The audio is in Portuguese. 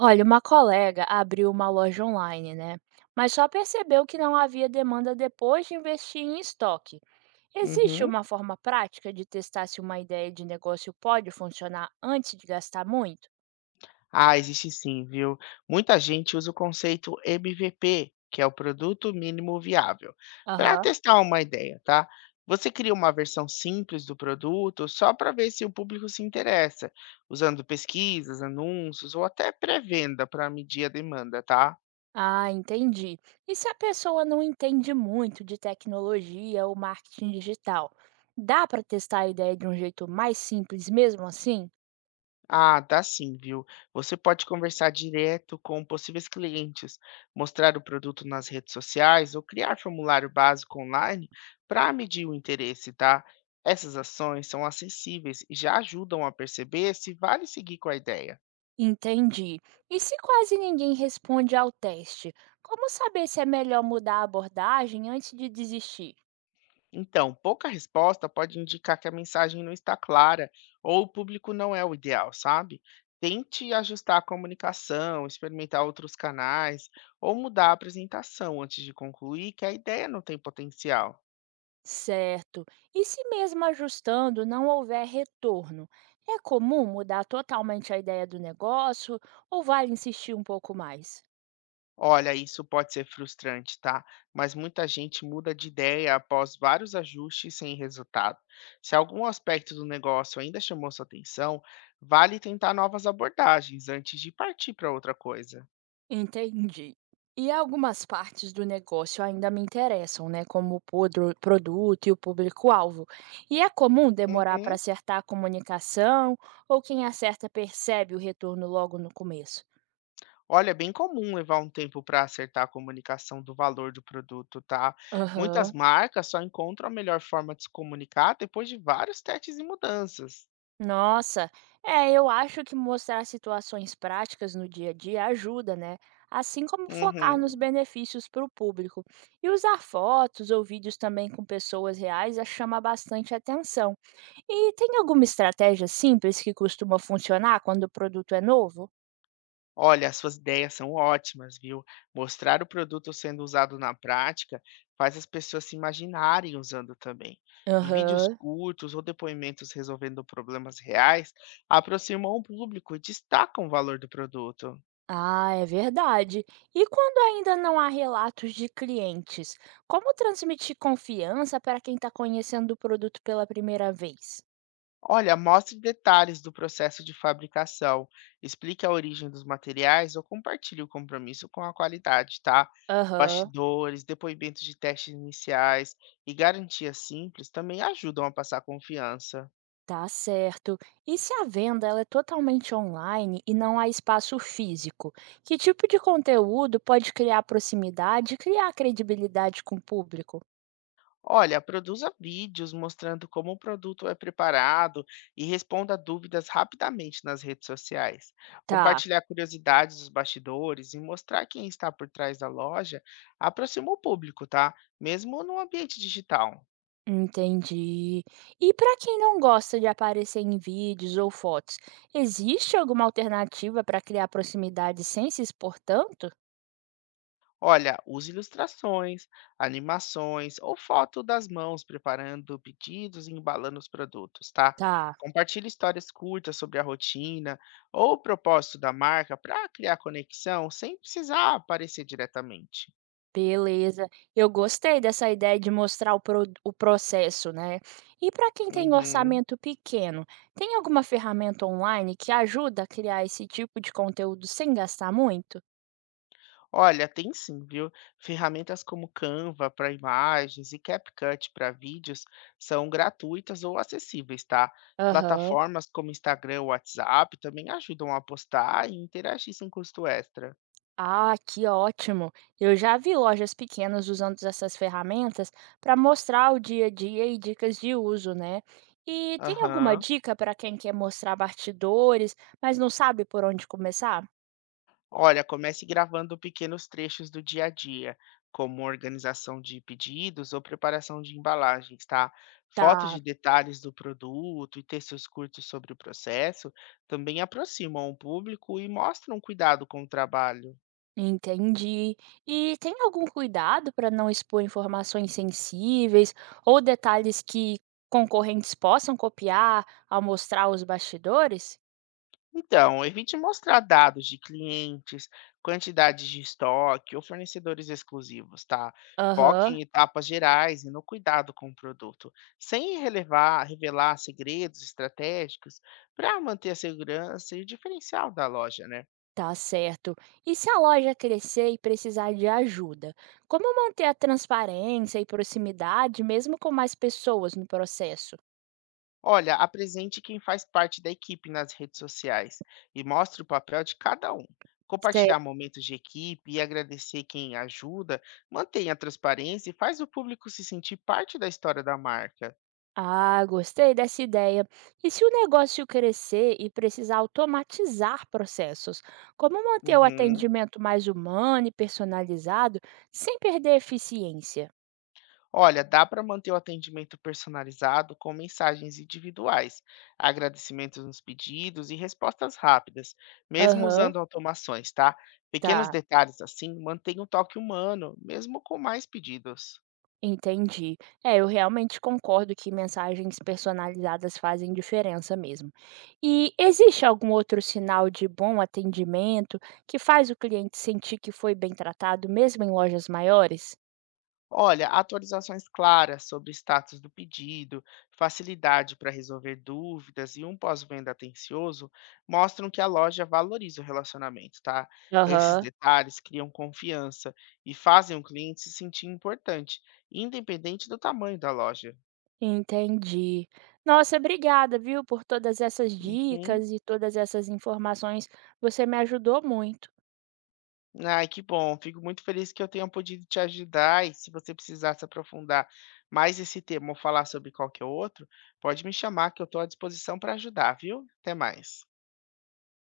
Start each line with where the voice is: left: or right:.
right: Olha, uma colega abriu uma loja online, né? Mas só percebeu que não havia demanda depois de investir em estoque. Existe
left: Uhum.
right: uma forma prática de testar se uma ideia de negócio pode funcionar antes de gastar muito?
left: Ah, existe sim, viu? Muita gente usa o conceito MVP, que é o produto mínimo viável, para
right: Aham.
left: testar uma ideia, tá? Você cria uma versão simples do produto só para ver se o público se interessa, usando pesquisas, anúncios ou até pré-venda para medir a demanda, tá?
right: Ah, entendi. E se a pessoa não entende muito de tecnologia ou marketing digital? Dá para testar a ideia de um jeito mais simples mesmo assim?
left: Ah, dá sim, viu? Você pode conversar direto com possíveis clientes, mostrar o produto nas redes sociais ou criar formulário básico online para medir o interesse, tá? Essas ações são acessíveis e já ajudam a perceber se vale seguir com a ideia.
right: Entendi. E se quase ninguém responde ao teste, como saber se é melhor mudar a abordagem antes de desistir?
left: Então, pouca resposta pode indicar que a mensagem não está clara ou o público não é o ideal, sabe? Tente ajustar a comunicação, experimentar outros canais ou mudar a apresentação antes de concluir que a ideia não tem potencial.
right: Certo. E se mesmo ajustando não houver retorno, é comum mudar totalmente a ideia do negócio ou vale insistir um pouco mais?
left: Olha, isso pode ser frustrante, tá? Mas muita gente muda de ideia após vários ajustes sem resultado. Se algum aspecto do negócio ainda chamou sua atenção, vale tentar novas abordagens antes de partir para outra coisa.
right: Entendi. E algumas partes do negócio ainda me interessam, né? Como o produto e o público-alvo. E é comum demorar para
left: Uhum.
right: acertar a comunicação, ou quem acerta percebe o retorno logo no começo?
left: Olha, é bem comum levar um tempo para acertar a comunicação do valor do produto, tá? Muitas
right: Aham.
left: marcas só encontram a melhor forma de se comunicar depois de vários testes e mudanças.
right: Nossa, é, eu acho que mostrar situações práticas no dia a dia ajuda, né? Assim como focar nos
left: Uhum.
right: benefícios para o público. E usar fotos ou vídeos também com pessoas reais já chama bastante atenção. E tem alguma estratégia simples que costuma funcionar quando o produto é novo?
left: Olha, as suas ideias são ótimas, viu? Mostrar o produto sendo usado na prática faz as pessoas se imaginarem usando também. E vídeos
right: Aham.
left: curtos ou depoimentos resolvendo problemas reais aproximam o público e destacam o valor do produto.
right: Ah, é verdade. E quando ainda não há relatos de clientes, como transmitir confiança para quem está conhecendo o produto pela primeira vez?
left: Olha, mostre detalhes do processo de fabricação, explique a origem dos materiais ou compartilhe o compromisso com a qualidade, tá?
right: Aham.
left: Bastidores, depoimentos de testes iniciais e garantias simples também ajudam a passar confiança.
right: Tá certo. E se a venda ela é totalmente online e não há espaço físico, que tipo de conteúdo pode criar proximidade e criar credibilidade com o público?
left: Olha, produza vídeos mostrando como o produto é preparado e responda dúvidas rapidamente nas redes sociais.
right: Tá,
left: Compartilhar curiosidades dos bastidores e mostrar quem está por trás da loja aproxima o público, tá? Mesmo no ambiente digital.
right: entendi. E para quem não gosta de aparecer em vídeos ou fotos, existe alguma alternativa para criar proximidade sem se expor tanto?
left: Olha, use ilustrações, animações ou foto das mãos preparando pedidos e embalando os produtos, tá?
right: Tá.
left: Compartilhe histórias curtas sobre a rotina ou o propósito da marca para criar conexão sem precisar aparecer diretamente.
right: Beleza. Eu gostei dessa ideia de mostrar o processo, né? E para quem tem
left: Uhum.
right: orçamento pequeno, tem alguma ferramenta online que ajuda a criar esse tipo de conteúdo sem gastar muito?
left: Olha, tem sim, viu? Ferramentas como Canva para imagens e CapCut para vídeos são gratuitas ou acessíveis, tá?
right: Aham.
left: Plataformas como Instagram ou WhatsApp também ajudam a postar e interagir sem custo extra.
right: Ah, que ótimo! Eu já vi lojas pequenas usando essas ferramentas para mostrar o dia a dia e dicas de uso, né? E tem alguma
left: Aham.
right: dica para quem quer mostrar bastidores, mas não sabe por onde começar?
left: Olha, comece gravando pequenos trechos do dia a dia, como organização de pedidos ou preparação de embalagens, tá? Fotos de
right: Tá.
left: detalhes do produto e textos curtos sobre o processo também aproximam o público e mostram cuidado com o trabalho.
right: Entendi. E tem algum cuidado para não expor informações sensíveis ou detalhes que concorrentes possam copiar ao mostrar os bastidores?
left: Então, evite mostrar dados de clientes, quantidades de estoque ou fornecedores exclusivos, tá? Foque
right: Aham,
left: em etapas gerais e no cuidado com o produto, sem revelar segredos estratégicos para manter a segurança e o diferencial da loja, né?
right: tá certo. E se a loja crescer e precisar de ajuda, como manter a transparência e proximidade mesmo com mais pessoas no processo?
left: Olha, apresente quem faz parte da equipe nas redes sociais e mostre o papel de cada um. Compartilhar momentos de equipe e agradecer quem ajuda, mantenha a transparência e faz o público se sentir parte da história da marca.
right: Ah, gostei dessa ideia. E se o negócio crescer e precisar automatizar processos, como manter o
left: Uhum.
right: atendimento mais humano e personalizado sem perder a eficiência?
left: Olha, dá para manter o atendimento personalizado com mensagens individuais, agradecimentos nos pedidos e respostas rápidas, mesmo
right: Aham,
left: usando automações, tá? Pequenos
right: tá,
left: detalhes assim mantêm o toque humano, mesmo com mais pedidos.
right: entendi. É, eu realmente concordo que mensagens personalizadas fazem diferença mesmo. E existe algum outro sinal de bom atendimento que faz o cliente sentir que foi bem tratado, mesmo em lojas maiores?
left: Olha, atualizações claras sobre o status do pedido, facilidade para resolver dúvidas e um pós-venda atencioso mostram que a loja valoriza o relacionamento, tá? Esses
right: Aham.
left: detalhes criam confiança e fazem o cliente se sentir importante, independente do tamanho da loja.
right: Entendi. Nossa, obrigada, viu, por todas essas
left: Uhum.
right: dicas e todas essas informações. Você me ajudou muito.
left: Ai, que bom. Fico muito feliz que eu tenha podido te ajudar. E se você precisar se aprofundar mais esse tema ou falar sobre qualquer outro, pode me chamar que eu estou à disposição para ajudar, viu? Até mais.